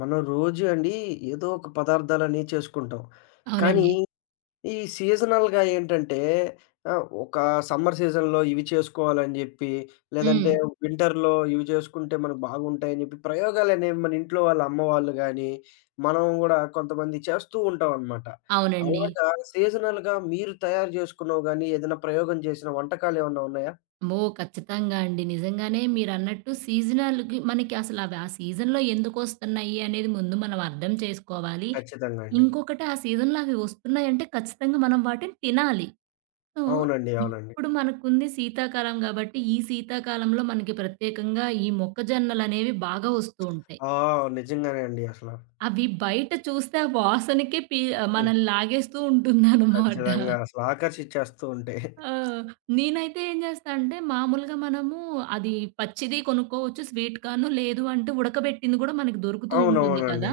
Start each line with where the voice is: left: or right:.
left: మనం రోజు అండి ఏదో ఒక పదార్థాలని చేసుకుంటాం. కానీ
right: అవునండి.
left: ఈ సీజనల్‌గా ఏంటంటే ఒక సమ్మర్ సీజన్‌లో ఇవి చేసుకోవాలని జెప్పి,
right: హ్మ్.
left: లేదంటే వింటర్‌లో ఇవి చేసుకుంటే మనకు బాగుంటాయని జెప్పి ప్రయోగాలనేవి మన ఇంట్లో వాళ్ళ అమ్మ వాళ్ళు గాని, మనం గూడా కొంతమంది చేస్తూ ఉంటాం అనమాట.
right: అవునండి.
left: అలాగా సీజనల్‌గా మీరు తయారు చేసుకున్నవి గాని, ఏదైనా ప్రయోగం చేసిన వంటకాలేమన్నా ఉన్నాయా?
right: అమ్మో! ఖచ్చితంగా అండి. నిజంగానే మీరన్నట్టు సీజనల్‌కి మనకి అసలు అవి ఆ సీజన్‌లో ఎందుకొస్తున్నాయి అనేది ముందు మనం అర్థం చేసుకోవాలి.
left: ఖచ్చితంగా అండి.
right: ఇంకొకటి ఆ సీజన్‌లో అవి వస్తున్నాయంటే ఖచ్చితంగా మనం వాటిని తినాలి. సో,
left: అవునండి. అవునండి.
right: ఇప్పుడు మనకుంది శీతాకాలం గాబట్టి, ఈ శీతాకాలంలో మనకి ప్రత్యేకంగా ఈ మొక్కజొన్నలనేవి బాగా వస్తూ ఉంటాయి.
left: ఆ! నిజంగానే అండి అసల.
right: అవి బయట చూస్తే ఆ వాసనకే మనల్ని లాగేస్తూ ఉంటుందనమాట.
left: ఖచ్చితంగా. అసలు ఆకర్షిచ్చేస్తూ ఉంటాయి.
right: ఆ! నేనైతే ఏం జేస్తా అంటే మామూలుగా మనము అది పచ్చిది కొనుక్కోవచ్చు స్వీట్ కార్న్. లేదు అంటే ఉడకబెట్టింది గూడా మనకి దొరుకుతూ ఉంటుంది
left: అవునవునండి.
right: కదా!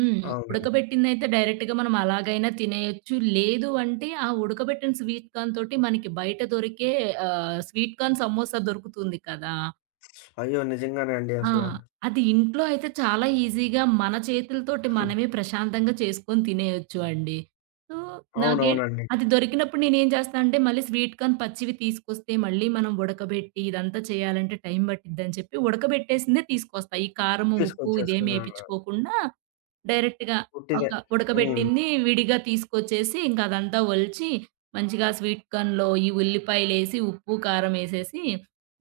right: హ్మ్.
left: అవునండి.
right: ఉడకబెట్టిందయితే డైరెక్ట్‌గా మనం అలాగైనా తినేయొచ్చు. లేదు అంటే ఆ ఉడకబెట్టిన స్వీట్ కార్న్ తోటి మనకి బయట దొరికే స్వీట్ కార్న్ సమోసా దొరుకుతుంది కదా!
left: అయ్యో! నిజంగానే అండి
right: ఆ!
left: అసల.
right: అది ఇంట్లో అయితే చాలా ఈజీగా మన చేతులతోటి
left: హ్మ్.
right: మనమే ప్రశాంతంగా చేసుకొని తినేయొచ్చు అండి. సో, నాకే
left: అవునవునండి.
right: అది దొరికినప్పుడు నేనేం చేస్తా అంటే మళ్ళీ స్వీట్ కార్న్ పచ్చివి తీసుకొస్తే మళ్ళీ మనం ఉడకబెట్టి ఇదంతా చేయాలంటే టైం పట్టిద్దని చెప్పి ఉడకబెట్టేసిందే తీసుకొస్తా. ఈ కారం, ఉప్పు ఇదేమి
left: తీసుకొచ్చేసుకునేవాళ్ళు.
right: ఏపిచ్చుకోకుండా డైరెక్ట్‌గా ఒక
left: ఉట్టిదే. హ్మ్.
right: ఉడకబెట్టింది విడిగా తీసుకొచ్చేసి ఇంక అదంతా ఒలిచి మంచిగా స్వీట్ కార్న్‌లో ఈ ఉల్లిపాయలేసి, ఉప్పు, కారం ఏసేసి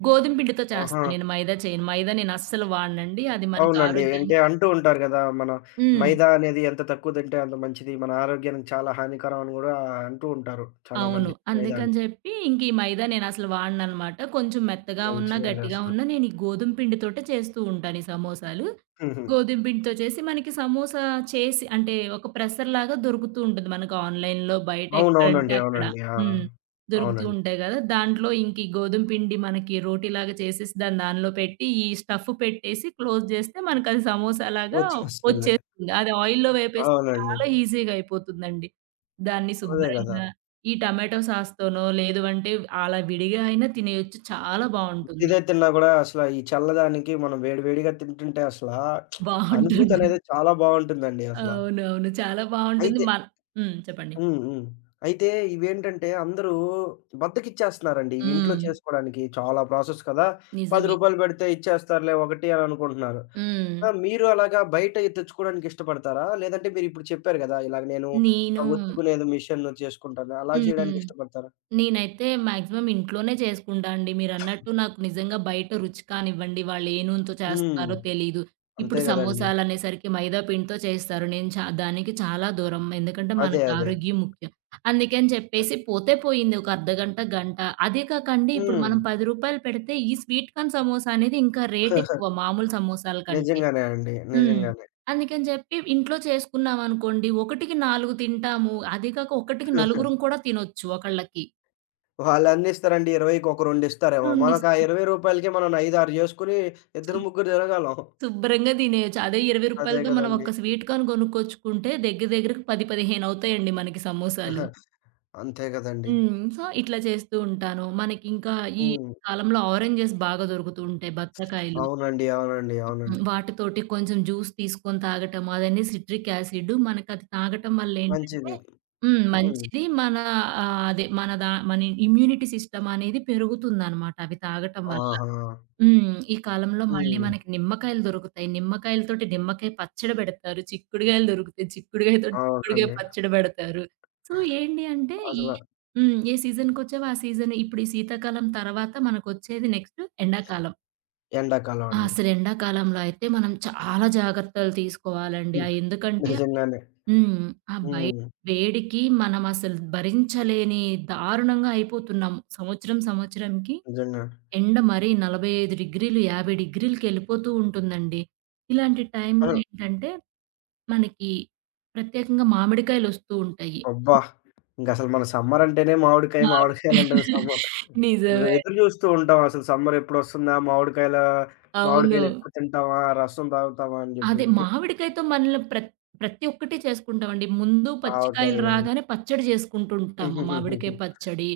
right: గోధుమ పిండితో చేస్తా
left: ఆహా!
right: నేను, మైదా చేయను. మైదా నేనస్సలు వాడనండి. అది మనకి
left: అవునండి. అంటే
right: ఆరోగ్యానికి.
left: అంటూ ఉంటారు గదా! మన
right: హ్మ్.
left: మైదా అనేది ఎంత తక్కువ తింటే అంత మంచిది. మన ఆరోగ్యానికి చాలా హానికరం అని గూడా అంటూ ఉంటారు
right: అవును.
left: చాలామంది
right: అందుకని
left: మైదాని.
right: జెప్పి ఇంక ఈ మైదా నేనసలు వాడననమాట. కొంచెం మెత్తగా ఉన్నా,
left: మంచిదండి
right: గట్టిగా
left: అసల.
right: ఉన్నా నేను ఈ గోధుమ పిండితోటే చేస్తూ ఉంటాను ఈ సమోసాలు.
left: హుహు.
right: గోధుమ పిండితో చేసి మనకి సమోసా చేసి అంటే ఒక ప్రెసర్‌లాగా దొరుకుతూ ఉంటుంది మనకు ఆన్‌లైన్‌లో బయట ఎక్కడంటే
left: అవునవునండి.
right: అక్కడ.
left: అవునండి. ఆ!
right: హ్మ్. దొరుకుతూ
left: అవునండి.
right: ఉంటాయి గదా! దాంట్లో ఇంక ఈ గోధుమ పిండి మనకి రోటీలాగా చేసేసి దాన్ని దానిలో పెట్టి ఈ స్టఫ్ పెట్టేసి క్లోజ్ జేస్తే మనకది సమోసాలాగా
left: వచ్చేస్తుంది.
right: వచ్చేస్తుంది. అది ఆయిల్‌లో వేపేస్తే
left: అవునండి.
right: చాలా ఈజీగా అయిపోతుందండి. దాన్ని
left: అదే గదా!
right: శుభ్రంగా ఈ టమాటో సాస్‌తోనో, లేదు అంటే అలా విడిగా అయినా తినేయొచ్చు. చాలా బావుంటుంది.
left: ఉట్టిదే తిన్నా గూడా అసల ఈ చల్లదానికి మనం వేడి వేడిగా తింటుంటే అసలా అనుభూతి
right: బావుంటుంది.
left: అనేది చాలా బావుంటుందండి అసల.
right: అవునవును. చాలా బావుంటుంది.
left: అయితే
right: హ్మ్. చెప్పండి.
left: హ్మ్. హ్మ్. అయితే ఇవేంటంటే అందరూ బద్ధకిచ్చేస్తున్నారండి. ఇవి ఇంట్లో
right: హ్మ్.
left: చేసుకోడానికి చాలా ప్రాసెస్ కదా! రూ.
right: నిజమే.
left: 10 పెడితే ఇచ్చేస్తారులే ఒకటి అని అనుకుంటున్నారు.
right: హ్మ్.
left: ఆ! మీరు అలాగా బయట తెచ్చుకోవడానికి ఇష్టపడతారా? లేదంటే మీరిప్పుడు చెప్పారు గదా! ఇలాగ నేను
right: నేను
left: ఒత్తుకునేది మిషన్ చేసుకుంటాను. అలా
right: హ్మ్.
left: చేయడానికి ఇష్టపడతారా?
right: నేనైతే మాక్సిమం ఇంట్లోనే చేసుకుంటా అండి. మీరన్నట్టు నాకు నిజంగా బయట రుచి కానివ్వండి, వాళ్ళు ఏ నూనెతో
left: హ్మ్.
right: చేస్తారో తెలీదు.
left: అంతే
right: ఇప్పుడు
left: గదండీ.
right: సమోసాలనేసరికి మైదా పిండితో చేస్తారు. నేను దానికి చాలా దూరం. ఎందుకంటే
left: అదే.
right: మనకి
left: అదే.
right: ఆరోగ్యం ముఖ్యం. అందుకని చెప్పేసి పోతే పోయింది ఒక అర్ధగంట, గంట. అదే కాకండి ఇప్పుడు
left: హ్మ్.
right: మనం రూ. 10 పెడితే ఈ స్వీట్ కార్న్ సమోసా అనేది ఇంకా రేట్ ఎక్కువ మామూలు సమోసాల కంటే.
left: నిజంగానే అండి.
right: హ్మ్.
left: నిజంగానే.
right: అందుకని చెప్పి ఇంట్లో చేసుకున్నామనుకోండి, ఒకటికి 4 తింటాము. అది కాక ఒకటికి నలుగురం కూడా తినొచ్చు ఒకళ్ళకి.
left: వాళ్ళెన్నిస్తారండి? 20కి ఒక రెండిస్తారేమో. మనకు ఆ
right: రెండిస్తారు.
left: ₹20కి మనం 5, 6 చేసుకొని
right: శు
left: ఇద్దరు, ముగ్గురు తిరగలం.
right: శుభ్రంగా తినేయొచ్చు. అదే రూ.
left: అదే
right: 20తో మనం
left: గదండీ!
right: ఒక్క స్వీట్ కార్న్ కొనుక్కొచ్చుకుంటే దగ్గర దగ్గరకు 10, 15 అవుతాయండి మనకి సమోసాలు.
left: అంతే గదండీ!
right: హ్మ్. సో, ఇట్లా చేస్తూ ఉంటాను. మనకింకా ఈ
left: హ్మ్.
right: కాలంలో ఆరెంజెస్ బాగా దొరుకుతూ ఉంటాయి. బత్తకాయలు.
left: అవునండి. అవునండి.
right: హ్మ్.
left: అవునండి.
right: వాటితోటి కొంచెం జ్యూస్ తీసుకొని తాగటం. అదన్నీ సిట్రిక్ యాసిడ్. మనకది తాగటం వల్లేంటంటే
left: మంచిది.
right: హ్మ్.
left: హ్మ్.
right: మంచిది. అదే మన ఇమ్యూనిటీ సిస్టమ్ అనేది పెరుగుతుందనమాట అవి తాగటం వల్ల.
left: ఆహా!
right: హ్మ్. ఈ కాలంలో హ్మ్. మళ్ళీ
left: హ్మ్.
right: మనకి నిమ్మకాయలు దొరుకుతాయి. నిమ్మకాయలతోటి నిమ్మకాయ పచ్చడి బెడతారు. చిక్కుడుగాయలు దొరుకుతాయి. చిక్కుడుగాయతోటి చిక్కుడుగాయ
left: అవునండి.
right: పచ్చడి బెడతారు. సో, ఏంటి అంటే
left: అసల
right: హ్మ్. ఏ సీజన్‌కొచ్చావో ఆ సీజన్ ఇప్పుడు ఈ శీతాకాలం తర్వాత మనకొచ్చేది నెక్స్ట్ ఎండాకాలం.
left: ఎండాకాలం
right: ఆ!
left: అండి.
right: అసలు ఎండాకాలంలో అయితే మనం చాలా జాగ్రత్తలు తీసుకోవాలండి.
left: హ్మ్.
right: ఎందుకంటే
left: నిజంగానే.
right: హ్మ్. ఆ బయట
left: హ్మ్.
right: వేడికి మనం అసలు భరించలేని దారుణంగా అయిపోతున్నాము. సంవత్సరం సంవత్సరంకి
left: నిజంగా.
right: ఎండ మరీ 45 డిగ్రీలు, 50 డిగ్రీలకెళ్ళిపోతూ ఉంటుందండి. ఇలాంటి టైంలో
left: ఆ!
right: హ్మ్. ఏంటంటే, మనకి ప్రత్యేకంగా మామిడికాయలొస్తూ ఉంటాయి.
left: అబ్బా! ఇంకసలు మన సమ్మర్ అంటేనే మామిడికాయ,
right: మామిడికాయ
left: మామిడికాయలంటేనే సమ్మర్.
right: నిజమే
left: ఎదురు
right: అండి.
left: జూస్తూ ఉంటాం అసలు సమ్మర్ ఎప్పుడొస్తుందా? మామిడికాయల
right: అవును.
left: మామిడికాయలు ఎప్పుడు తింటామా? రసం తాగుతామా? అని జెప్పి.
right: అదే మామిడికాయతో మనలో ప్రతి ఒక్కటి చేసుకుంటామండి. ముందు
left: ఆవకాయ
right: పచ్చికాయలు
left: గాని.
right: రాగానే పచ్చడి చేసుకుంటుంటాము. మామిడికాయ పచ్చడి,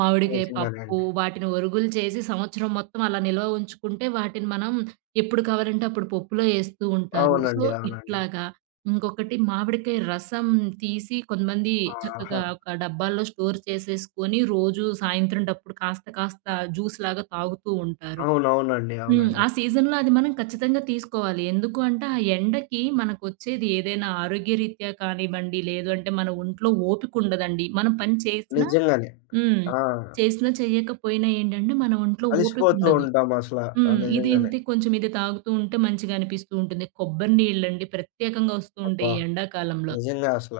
right: మామిడికాయ
left: నిజంగానే
right: పప్పు
left: అండి.
right: వాటిని ఒరుగులు చేసి సంవత్సరం మొత్తం అలా నిల్వ ఉంచుకుంటే వాటిని మనం ఎప్పుడు కావాలంటే అప్పుడు పప్పులో ఏస్తూ ఉంటారు. సో,
left: అవునండి. అవునండి.
right: ఇట్లాగా ఇంకొకటి మామిడికాయ రసం తీసి కొంతమంది చక్కగా
left: ఆహా!
right: ఒక డబ్బాల్లో స్టోర్ చేసేసుకొని రోజు సాయంత్రం టప్పుడు కాస్త కాస్త జ్యూస్‌లాగా తాగుతూ ఉంటారు.
left: అవునవునండి.
right: హ్మ్. ఆ
left: అవునండి.
right: సీజన్‌లో అది మనం ఖచ్చితంగా తీసుకోవాలి. ఎందుకు అంటే, ఆ ఎండకి మనకొచ్చేది ఏదైనా ఆరోగ్యరీత్యా కానివ్వండి, లేదు అంటే మన ఒంట్లో ఓపిక ఉండదండి. మనం పని చేసినా
left: నిజంగానే.
right: హ్మ్.
left: ఆ!
right: చేసినా చేయకపోయినా ఏంటంటే, మన ఒంట్లో
left: అలిసిపోతూ
right: ఓపికుండదు.
left: ఉంటాం అసల. ఆ!
right: హ్మ్. ఇది
left: నిజంగానే.
right: ఇంతే, కొంచెం ఇది తాగుతూ ఉంటే మంచిగా అనిపిస్తూ ఉంటుంది. కొబ్బరి నీళ్ళండి ప్రత్యేకంగా వస్తూ
left: అబ్బా!
right: ఉంటాయి ఈ ఎండాకాలంలో.
left: నిజంగా అసల.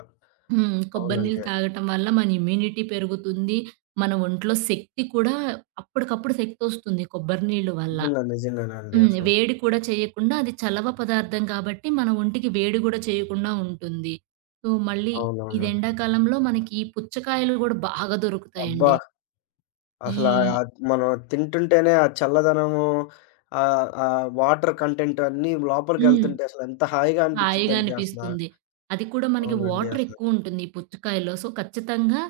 right: హ్మ్. కొబ్బరి నీళ్ళు
left: అవునండి.
right: తాగటం వల్ల మన ఇమ్యూనిటీ పెరుగుతుంది. మన ఒంట్లో శక్తి కూడా అప్పటికప్పుడు శక్తొస్తుంది కొబ్బరి నీళ్ళు వల్ల.
left: నిజంగా నిజంగానే అండి
right: హ్మ్.
left: అసల.
right: వేడి కూడా చేయకుండా అది చలవ పదార్థం కాబట్టి మన ఒంటికి వేడి గూడా చేయకుండా ఉంటుంది. సో, మళ్ళీ ఇది
left: అవునవునండి.
right: ఎండాకాలంలో మనకి ఈ పుచ్చకాయలు గూడా బాగా
left: అబ్బా!
right: దొరుకుతాయండి. ఈ
left: అసలా మనం తింటుంటేనే ఆ చల్లదనము ఆ వాటర్ కంటెంట్ అన్నీ
right: హ్మ్.
left: లోపలికెళ్తుంటే అసలెంత హాయిగా
right: హాయిగా
left: అనిపిచ్చిద్దంటే అసల.
right: అనిపిస్తుంది. అది కూడా మనకి
left: అవునండి.
right: వాటర్
left: అసల.
right: ఎక్కువుంటుంది ఈ పుచ్చకాయలో. సో, ఖచ్చితంగా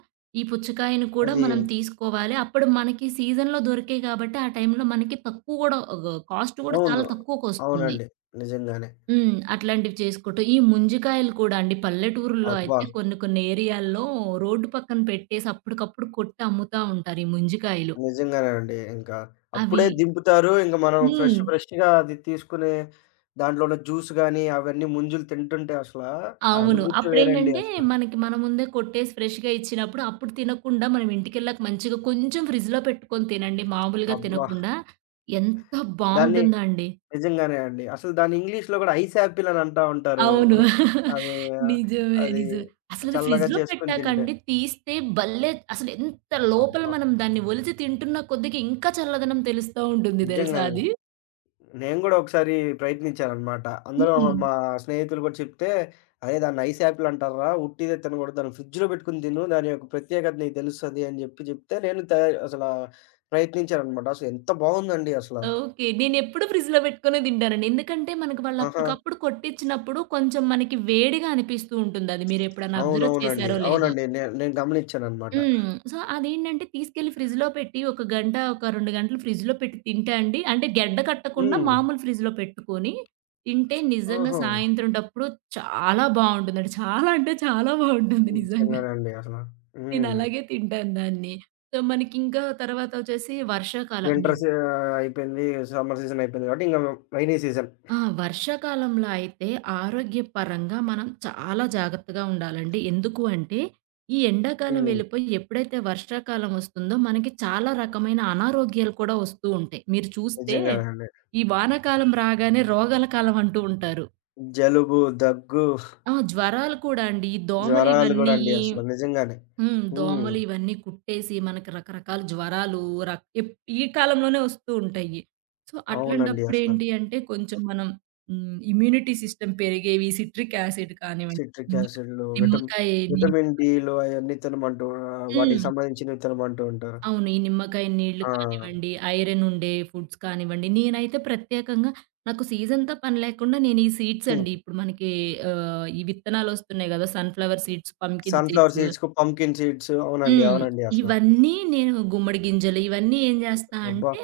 right: ఈ పుచ్చకాయను కూడా
left: అది
right: మనం తీసుకోవాలి. అప్పుడు మనకి సీజన్‌లో దొరికేయి కాబట్టి ఆ టైంలో మనకి తక్కువ గూడా కాస్ట్ గూడా చాలా
left: అవును.
right: తక్కువకొస్తుంది.
left: అవునండి. నిజంగానే.
right: హ్మ్. అట్లాంటివి చేసుకుంటూ ఈ ముంజికాయలు కూడా అండి పల్లెటూరుల్లో
left: అబ్బా!
right: అయితే కొన్ని కొన్ని ఏరియాల్లో రోడ్డు పక్కన పెట్టేసి అప్పటికప్పుడు కొట్టి అమ్ముతా ఉంటారు ఈ ముంజికాయలు.
left: నిజంగానేనండి. ఇంకా
right: అవి
left: అప్పుడే దింపుతారు. ఇంక మనం ఫ్రెష్
right: హ్మ్.
left: ఫ్రెష్‌గా అది తీసుకునే దాంట్లో ఉన్న జ్యూస్ గాని అవన్నీ ముంజులు తింటుంటే అసల ఆ
right: అవును.
left: అనుభూతి వేరండి
right: అప్పుడేంటంటే
left: అసల.
right: మనకి మన ముందే కొట్టేసి ఫ్రెష్‌గా ఇచ్చినప్పుడు అప్పుడు తినకుండా మనం ఇంటికెళ్ళాక మంచిగా కొంచెం ఫ్రిడ్జ్‌లో పెట్టుకొని తినండి, మామూలుగా
left: అబ్బా!
right: తినకుండా. ఎంత
left: దాన్ని
right: బావుంటుందో అండి.
left: నిజంగానే అండి. అసలు దాన్ని ఇంగ్లీష్‌లో గూడా ఐస్ యాపిల్ అని అంటా ఉంటారు.
right: అవును.
left: అది
right: నిజమే.
left: అది
right: నిజమే. అసలది
left: చల్లగా
right: ఫ్రిడ్జ్‌లో
left: చేసుకొని తింటే.
right: పెట్టాకండి తీస్తే భలే అసలెంత లోపల
left: అబ్బా!
right: మనం దాన్ని ఒలిచి తింటున్న కొద్దికి ఇంకా చల్లదనం తెలుస్తా ఉంటుంది తెలుసా
left: నిజంగానే.
right: అది?
left: నేను గూడా ఒకసారి ప్రయత్నించాననమాట. అందులో
right: హ్మ్.
left: మా స్నేహితులు గూడా చెప్తే, "అరే! దాన్ని ఐస్ యాపిల్ అంటార్రా. ఉట్టిదే తినగూడదు. దాన్ని ఫ్రిడ్జ్‌లో పెట్టుకొని తిను. దాని యొక్క ప్రత్యేకత నీకు తెలుస్తది" అని జెప్పి చెప్తే నేను అసల ప్రయత్నించాననమాట. అసలు ఎంత బావుందండి అసల.
right: ఓకే. నేనెప్పుడు ఫ్రిడ్జ్‌లో పెట్టుకొనే తింటానండి. ఎందుకంటే మనకు వాళ్ళు
left: ఆహా!
right: అప్పటికప్పుడు కొట్టిచ్చినప్పుడు కొంచెం మనకి వేడిగా అనిపిస్తూ ఉంటుందది. మీరెప్పుడైనా అబ్జర్వ్
left: అవునవునండి.
right: చేశారో లేదో.
left: అవునండి. నేను గమనిచ్చాననమాట.
right: హ్మ్. సో, అదేంటంటే తీసుకెళ్ళి ఫ్రిడ్జ్‌లో పెట్టి ఒక గంట, ఒక 2 గంటలు ఫ్రిడ్జ్‌లో పెట్టి తింటే అండి, అంటే గడ్డ కట్టకుండా
left: హ్మ్.
right: మామూలు ఫ్రిడ్జ్‌లో పెట్టుకొని తింటే నిజంగా
left: ఓహో!
right: సాయంత్రం టప్పుడు చాలా బావుంటుందండి. చాలా అంటే చాలా బావుంటుంది నిజంగా.
left: నిజంగానండి అసల. హ్మ్.
right: నేనలాగే తింటాను దాన్ని. సో, మనకింకా తర్వాతొచ్చేసి వర్షాకాలం
left: వింటర్ అయిపోయింది. సమ్మర్ సీజన్ అయిపోయింది కాబట్టి ఇంక రైనీ సీజన్.
right: ఆ! వర్షాకాలంలో అయితే ఆరోగ్యపరంగా మనం చాలా జాగ్రత్తగా ఉండాలండి. ఎందుకు అంటే, ఈ ఎండాకాలం
left: హ్మ్.
right: వెళ్ళిపోయి ఎప్పుడైతే వర్షాకాలం వస్తుందో మనకి చాలా రకమైన అనారోగ్యాలు కూడా వస్తూ ఉంటాయి. మీరు చూస్తే
left: నిజంగానే అండి.
right: ఈ వానాకాలం రాగానే రోగాల కాలం అంటూ ఉంటారు.
left: జలుబు, దగ్గు,
right: ఆ! జ్వరాలు కూడా అండి. ఈ దోమలు
left: జ్వరాలు
right: ఇవన్నీ
left: గూడా అండి అసలు నిజంగానే.
right: హ్మ్.
left: హ్మ్.
right: దోమలు ఇవన్నీ కుట్టేసి మనకి రకరకాల జ్వరాలు రక్ ఎప్ ఈ కాలంలోనే వస్తూ ఉంటాయి. సో,
left: అవునండి అసల.
right: అట్లాంటప్పుడేంటి అంటే కొంచెం మనం హ్మ్. ఇమ్యూనిటీ సిస్టమ్ పెరిగేవి సిట్రిక్ యాసిడ్ కానివ్వండి,
left: సిట్రిక్
right: నిమ్మకా
left: యాసిడ్‌లు,
right: నిమ్మకాయ నీళ్
left: విటమిన్ డీ‌లు అయన్నీ తినమంటూ వాటికి
right: హ్మ్.
left: సంబంధించినవి తినమంటూ ఉంటారు.
right: అవును. ఈ నిమ్మకాయ నీళ్లు
left: ఆ!
right: కానివ్వండి, ఐరన్ ఉండే ఫుడ్స్ కానివ్వండి, నేనైతే ప్రత్యేకంగా నాకు సీజన్‌తో పని లేకుండా నేను ఈ సీడ్స్
left: హ్మ్.
right: అండి ఇప్పుడు మనకి ఈ విత్తనాలొస్తున్నాయి గదా! Sunflower seeds, pumpkin
left: sunflower
right: seeds.
left: సీడ్స్‌కు, పంకిన్ సీడ్స్ అవునండి.
right: హ్మ్.
left: అవునండి అసల.
right: ఇవన్నీ నేను గుమ్మడి గింజలు ఇవన్నీ ఏం జేస్తా
left: అబ్బా!
right: అంటే,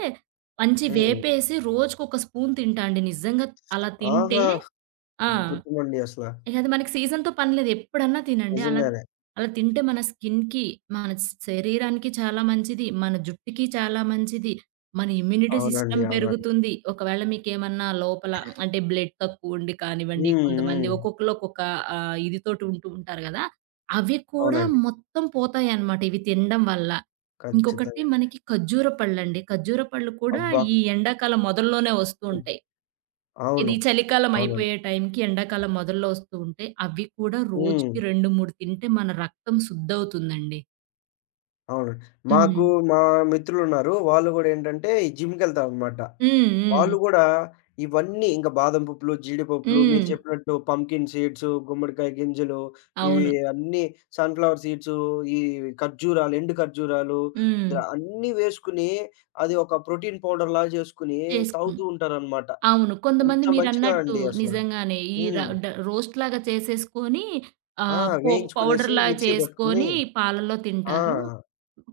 right: మంచి
left: హ్మ్.
right: వేపేసి రోజుకొక స్పూన్ తింటా అండి. నిజంగా అలా తింటే
left: ఆహా!
right: ఆ!
left: అద్భుతమండి అసల.
right: ఇక అది మనకి సీజన్‌తో పని లేదు. ఎప్పుడన్నా తినండి. అలా
left: నిజంగానే.
right: అలా తింటే మన స్కిన్‌కి, మన శరీరానికి చాలా మంచిది. మన జుట్టుకి చాలా మంచిది. మన ఇమ్యూనిటీ
left: అవునండి.
right: సిస్టమ్
left: అవునండి.
right: పెరుగుతుంది. ఒకవేళ మీకేమన్నా లోపల అంటే బ్లడ్ తక్కువ ఉండి కానివ్వండి,
left: హ్మ్.
right: కొంతమంది
left: హ్మ్.
right: ఒక్కొక్కళ్ళు ఒక్కొక్క ఇది తోటి ఉంటూ ఉంటారు గదా! అవి కూడా
left: అవునండి.
right: మొత్తం పోతాయన్నమాట ఇవి తినడం వల్ల. ఇంకొకటి
left: ఖచ్చితంగా.
right: మనకి ఖర్జూర పళ్ళండి. ఖర్జూర పళ్ళు కూడా
left: అబ్బా!
right: ఈ ఎండాకాలం మొదల్లోనే వస్తూ
left: హ్మ్.
right: ఉంటాయి. ఇది
left: అవును.
right: చలికాలం
left: అవునండి.
right: అయిపోయే టైంకి ఎండాకాలం మొదల్లో వస్తూ ఉంటే, అవి కూడా
left: హ్మ్.
right: రోజుకి 2, 3 తింటే మన రక్తం శుద్ధవుతుందండి.
left: అవును.
right: హ్మ్.
left: మాకు మా మిత్రులున్నారు. వాళ్ళు గూడా ఏంటంటే ఈ జిమ్‌కెళ్తారనమాట.
right: హ్మ్. హ్మ్.
left: వాళ్ళు గూడా ఇవన్నీ ఇంక బాదం పప్పులు, జీడిపప్పులు మీరు
right: హ్మ్.
left: చెప్పినట్టు పంకిన్ సీడ్స్, గుమ్మడికాయ గింజలు ఇవి
right: అవును.
left: అన్నీ సన్‌ఫ్లవర్ సీడ్స్, ఈ ఖర్జూరాలు, ఎండు ఖర్జూరాలు
right: హ్మ్.
left: అన్నీ వేసుకొని అది ఒక ప్రోటీన్ పౌడర్‌లా జేసుకొని
right: చేసుకున్
left: తాగుతూ ఉంటారనమాట.
right: అవును. కొంతమంది
left: ఎంత మంచిదో
right: మీరన్నట్టు
left: అండి అసల.
right: నిజంగానే ఈ ర
left: హ్మ్.
right: డ రోస్ట్‌లాగా చేసేసుకొని
left: ఆ! వేయించుకునేసి
right: పౌడర్‌లా
left: మిక్సీ పట్టుకుని
right: చేసుకొని పాలల్లో తింటారు.
left: ఆ!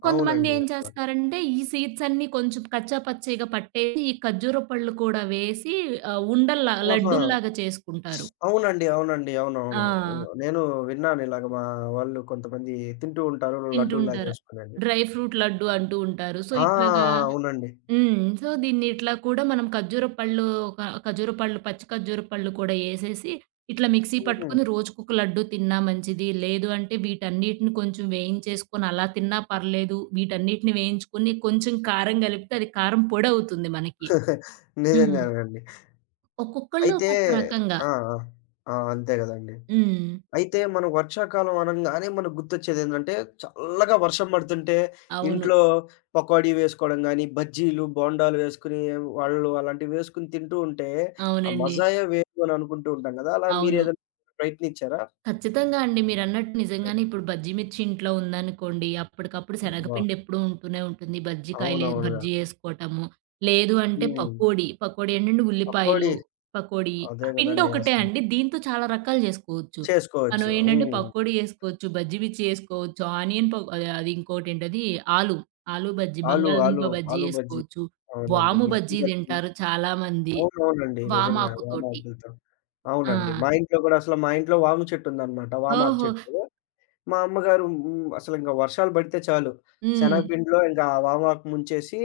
right: కొంతమంది
left: అవునండి.
right: ఏం
left: అబ్బా!
right: చేస్తారంటే, ఈ సీడ్స్ అన్నీ కొంచెం కచ్చా పచ్చిగా పట్టేసి, ఈ ఖర్జూర పళ్ళు కూడా వేసి ఉండల్లా
left: ఆహా!
right: లడ్డూల్లాగా చేసుకుంటారు.
left: అవునండి. అవునండి. అవునవును.
right: ఆ!
left: నేను విన్నాను ఇలాగ మా వాళ్ళు కొంతమంది తింటూ ఉంటారు లడ్డూల్లా
right: తింటుంటారు.
left: చేసుకొనండి.
right: డ్రై ఫ్రూట్ లడ్డు అంటూ ఉంటారు. సో,
left: ఆ!
right: ఇట్లాగా
left: అవునండి.
right: హ్మ్. సో, దీన్ని ఇట్లా కూడా మనం ఖర్జూర పళ్ళు ఒక ఖర్జూర పళ్ళు, పచ్చి ఖర్జూర పళ్ళు కూడా ఏసేసి, ఇట్లా మిక్సీ
left: హుహు.
right: పట్టుకొని రోజుకొక లడ్డు తిన్నా మంచిది. లేదు అంటే వీటన్నిటిని కొంచెం వేయించేసుకొని అలా తిన్నా పర్లేదు. వీటన్నిటిని వేయించుకొని కొంచెం కారం కలిపితే అది కారం పొడవుతుంది మనకి. హ్మ్.
left: నిజంగానండి.
right: ఒక్కొక్కళ్ళు
left: అయితే
right: ఒక్కొక్క రకంగా.
left: ఆ! ఆ! ఆ! అంతే గదండీ.
right: హ్మ్.
left: అయితే మనం వర్షాకాలం అనంగానే మనకు గుర్తొచ్చేదేంటంటే, చల్లగా వర్షం పడుతుంటే
right: అవును.
left: ఇంట్లో పకోడీ వేసుకోవడం గానీ, బజ్జీలు, బోండాలు వేసుకొని వాళ్ళు అలాంటివి వేసుకొని తింటూ ఉంటే, ఆ
right: అవునండి.
left: మజాయే వేరు అని అనుకుంటూ ఉంటాం గదా! అలా
right: అవును.
left: మీరేదైనా ప్రయత్నించారా?
right: ఖచ్చితంగా అండి. మీరన్నట్టు నిజంగానే ఇప్పుడు బజ్జీ మిర్చి ఇంట్లో ఉందనుకోండి, అప్పటికప్పుడు
left: అబ్బా!
right: శనగపిండి ఎప్పుడూ ఉంటూనే ఉంటుంది. బజ్జీ కాయలే
left: అవునవునుగా.
right: బజ్జీ ఏసుకోటము. లేదు అంటే
left: హ్మ్.
right: పకోడీ. ఏంటంటే
left: పకోడీ
right: ఉల్లిపాయలు, పకోడీ. ఆ
left: అదే గదండీ
right: పిండొకటే
left: అసల.
right: అండి. దీంతో చాలా రకాలు జేసుకోవచ్చు. మనం
left: చేసుకోవచ్చు.
right: ఏంటంటే
left: హ్మ్.
right: పకోడీ ఏసుకోవచ్చు, బజ్జీ మిర్చి ఏసుకోవచ్చు, ఆనియన్ అది అది ఇంకోటేంటది ఆలు. ఆలు బజ్జీ,
left: ఆలు,
right: బంగాళదుంప
left: ఆలు,
right: బజ్జీ
left: ఆలు బజ్జీ.
right: ఏసుకోవచ్చు.
left: అవునండి.
right: వాము
left: మిర్చి
right: బజ్జీ
left: బజ్జీ.
right: తింటారు చాలామంది
left: అవునవునండి. నిజంగానే
right: వామాకుతోటి.
left: వామాకులతో.
right: ఆ!
left: అవునండి. మా ఇంట్లో గూడా అసలు మా ఇంట్లో వాము చెట్టుందనమాట. వామాకు
right: ఓహో!
left: చెట్టు. మా అమ్మగారు హ్మ్. అసలింక వర్షాలు పడితే చాలు.
right: హ్మ్.
left: శనగపిండిలో ఇంక ఆ వామాకు ముంచేసి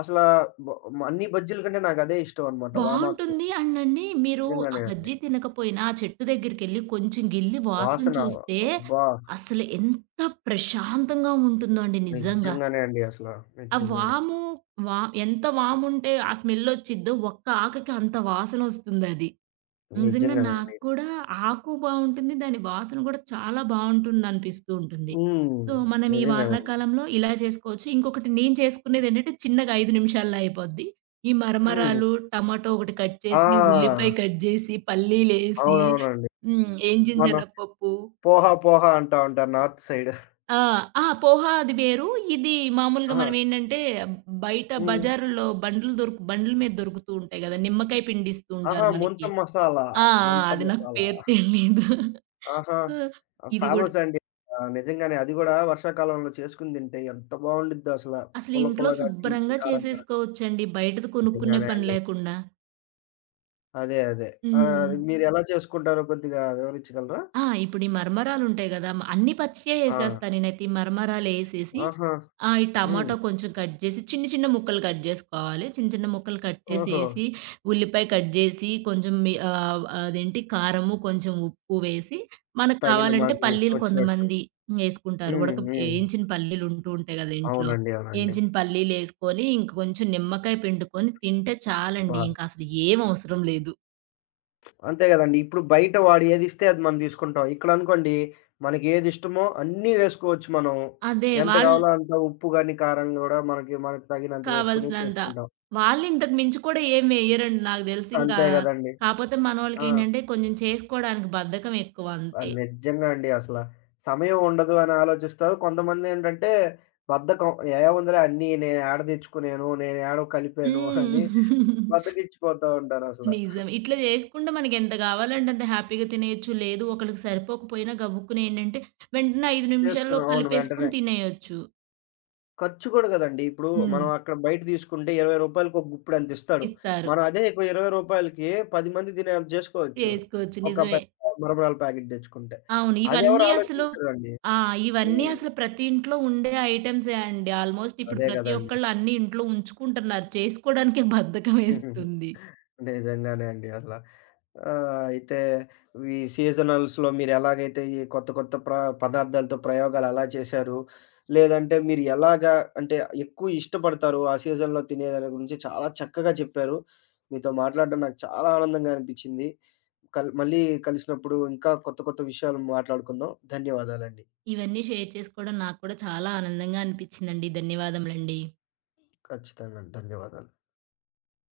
left: అసలా బ అన్ని బజ్జీల కంటే నాకదే ఇష్టం అనమాట. వామాకు
right: బావుంటుంది.
left: బజ్జీ.
right: అండ్ అండి మీరు ఆ
left: నిజంగానే అండి.
right: బజ్జీ తినకపోయినా ఆ చెట్టు దగ్గరికెళ్లి కొంచెం గిల్లి వాసన
left: వాసన
right: చూస్తే
left: అబ్బా!
right: అసలు ఎంత ప్రశాంతంగా ఉంటుందో అండి నిజంగా.
left: నిజంగానే అండి అసల.
right: ఆ
left: నిజంగానే.
right: వాము వా ఎంత వాముంటే ఆ స్మెల్లొచ్చిద్దో, ఒక్క ఆకకి అంత వాసనొస్తుందది. నిజంగా
left: నిజంగానే
right: నాకు
left: అండి.
right: కూడా ఆకు బావుంటుంది. దాని వాసన కూడా చాలా బావుంటుందనిపిస్తూ ఉంటుంది.
left: హ్మ్.
right: సో, మనం ఈ
left: నిజంగానండి.
right: వానాకాలంలో ఇలా చేసుకోవచ్చు. ఇంకొకటి నేను చేసుకునేదేంటంటే, చిన్నగా 5 నిమిషాల్లో అయిపోద్ది. ఈ
left: హ్మ్.
right: మరమరాలు, టమాటో ఒకటి కట్ చేసి,
left: ఆ!
right: ఉల్లిపాయ కట్ జేసి, పల్లీలేసి,
left: అవునవునండి.
right: హ్మ్. ఏంజిన్
left: మనం
right: శనగపప్పు.
left: పోహా, పోహా అంటా ఉంటారు నార్త్ సైడ్.
right: ఆ! ఆ! పోహా అది వేరు. ఇది మామూలుగా
left: ఆహా!
right: మనమేంటంటే, బయట
left: హ్మ్.
right: బజారులో బండ్ల మీద దొరుకుతూ ఉంటాయి గదా! నిమ్మకాయ పిండిస్తూ
left: ఆహా!
right: ఉంటారు
left: ముంత
right: మనకి.
left: మసాలా.
right: ఆ! ఆ!
left: ముంత
right: అది నాకు
left: మసాలా.
right: పేరు తెలీదు.
left: ఆహా!
right: సో,
left: ఆ!
right: ఇది గూడా
left: ఫేమస్ అండి. ఆ! నిజంగానే అది గూడా వర్షాకాలంలో చేసుకొని తింటే ఎంత బావుండిద్దో అసల.
right: అసలు
left: పుల్ల
right: ఇంట్లో
left: పుల్లగా, తీపి,
right: శుభ్రంగా
left: కారం కారం.
right: చేసేసుకోవచ్చండి. బయటది కొనుక్కునే
left: నిజంగానే
right: పని
left: అండి.
right: లేకుండా.
left: అదే. అదే. ఆ! అది
right: హ్మ్.
left: మీరెలా చేసుకుంటారో కొద్దిగా వివరించగలరా?
right: ఆ! ఇప్పుడు ఈ మరమరాలుంటాయి గదా! అన్ని పచ్చియే
left: ఆ!
right: ఏసేస్తా నేనైతే. ఈ మరమరాలేసేసి
left: ఆహా!
right: ఈ
left: హ్మ్.
right: టమాటో కొంచెం కట్ జేసి చిన్న చిన్న ముక్కలు కట్ జేసుకోవాలి. చిన్న చిన్న ముక్కలు కట్
left: ఓహో!
right: చేసేసి, ఉల్లిపాయ కట్ జేసి, కొంచెం అదేంటి కారము, కొంచెం ఉప్పు వేసి, మనకు
left: తగిన
right: కావాలంటే
left: మాకు
right: పల్లీలు
left: ఇష్టమొచ్చినట్టు.
right: కొంతమంది ఏసుకుంటారు.
left: హ్మ్. హ్మ్.
right: ఏంచిన పల్లీలుంటూ ఉంటాయి గదా! ఇంట్లో.
left: అవునండి. అవునండి.
right: ఏంచిన పల్లీలేసుకొని, ఇంక కొంచెం నిమ్మకాయ పిండుకొని తింటే చాలండి.
left: బా
right: ఇంకసలు ఏం అవసరం లేదు.
left: అంతే గదండీ. ఇప్పుడు బయట వాడు ఏదిస్తే అది మనం తీసుకుంటాం. ఇక్కడనుకోండి మనకి ఏదిష్టమో అన్నీ వేసుకోవచ్చు మనం.
right: అదే
left: ఎంత
right: వాళ్
left: కావాలో అంత ఉప్పు గాని, కారం గూడా మనకి మనకు తగినంత వేసుకొని
right: కావాల్సినంత.
left: చేసుకుంటాం.
right: వాళ్ళు ఇంతకు మించి కూడా ఏం వెయ్యరండి నాకు తెలిసి ఇంకా.
left: అంతే గదండీ.
right: కాపోతే
left: ఆ!
right: మనోళ్ళకేంటంటే కొంచెం చేసుకోడానికి బద్ధకం ఎక్కువ
left: అది
right: అంతే.
left: నిజంగా అండి అసల. సమయం ఉండదు అని ఆలోచిస్తారు. కొంతమందేంటంటే బద్ధకం. ఏముందిలే అన్నీ నేను ఏడ తెచ్చుకునేను, నేను ఏడో కలిపాను
right: హ్మ్.
left: అని బద్ధకిచ్చిపోతా ఉంటారసల.
right: నిజం. ఇట్లా చేసుకుంటే మనకెంత కావాలంటే అంత హ్యాపీగా తినేయొచ్చు. లేదు ఒకళ్ళకి సరిపోకపోయినా గబుక్కున ఏంటంటే వెంటనే 5 నిమిషాల్లో
left: చేసుకున్నాం. అవును. వెంటనే.
right: కలిపేసుకొని తినేయొచ్చు.
left: ఖర్చు కూడా కదండీ. ఇప్పుడు
right: హ్మ్.
left: మనం అక్కడ బయట తీసుకుంటే ₹20కి ఒక గుప్పెడు అంతిస్తాడు.
right: ఇస్తారు.
left: మనం అదే ఇక ₹20కి 10 మంది తినేంత చేసుకోవచ్చు.
right: చేసుకోవచ్చు.
left: ఒక
right: నిజమే.
left: పెద్ద మరమరాల ప్యాకెట్ తెచ్చుకుంటే.
right: అవును.
left: అదెవరు
right: ఇవన్నీ అసలు
left: ఆలోచించరండి.
right: ఆ! ఇవన్నీ
left: హ్మ్.
right: అసలు ప్రతి ఇంట్లో ఉండే ఐటెమ్సే అండి. ఆల్‌మోస్ట్ ఇప్పుడు
left: అదే
right: ప్రతి
left: గదండీ!
right: ఒక్కళ్ళు అన్నీ ఇంట్లో ఉంచుకుంటున్నారు. చేసుకోవడానికే
left: హుహుహు.
right: బద్ధకమేస్తుంది.
left: నిజంగానే అండి అసల. అయితే ఈ సీజనల్స్‌లో మీరెలాగైతే ఈ కొత్త కొత్త పదార్థాలతో ప్రయోగాలెలా చేశారు? లేదంటే మీరు ఎలాగా అంటే ఎక్కువ ఇష్టపడతారు ఆ సీజన్‌లో తినేదాని గురించి చాలా చక్కగా చెప్పారు. మీతో మాట్లాడడం నాకు చాలా ఆనందంగా అనిపిచ్చింది. కల్ మళ్ళీ కలిసినప్పుడు ఇంకా కొత్త కొత్త విషయాలు మాట్లాడుకుందాం. ధన్యవాదాలండి.
right: ఇవన్నీ షేర్ చేసుకోవడం నాకు కూడా చాలా ఆనందంగా అనిపిచ్చిందండి. ధన్యవాదములండి.
left: ఖచ్చితంగా ధన్యవాదాలు.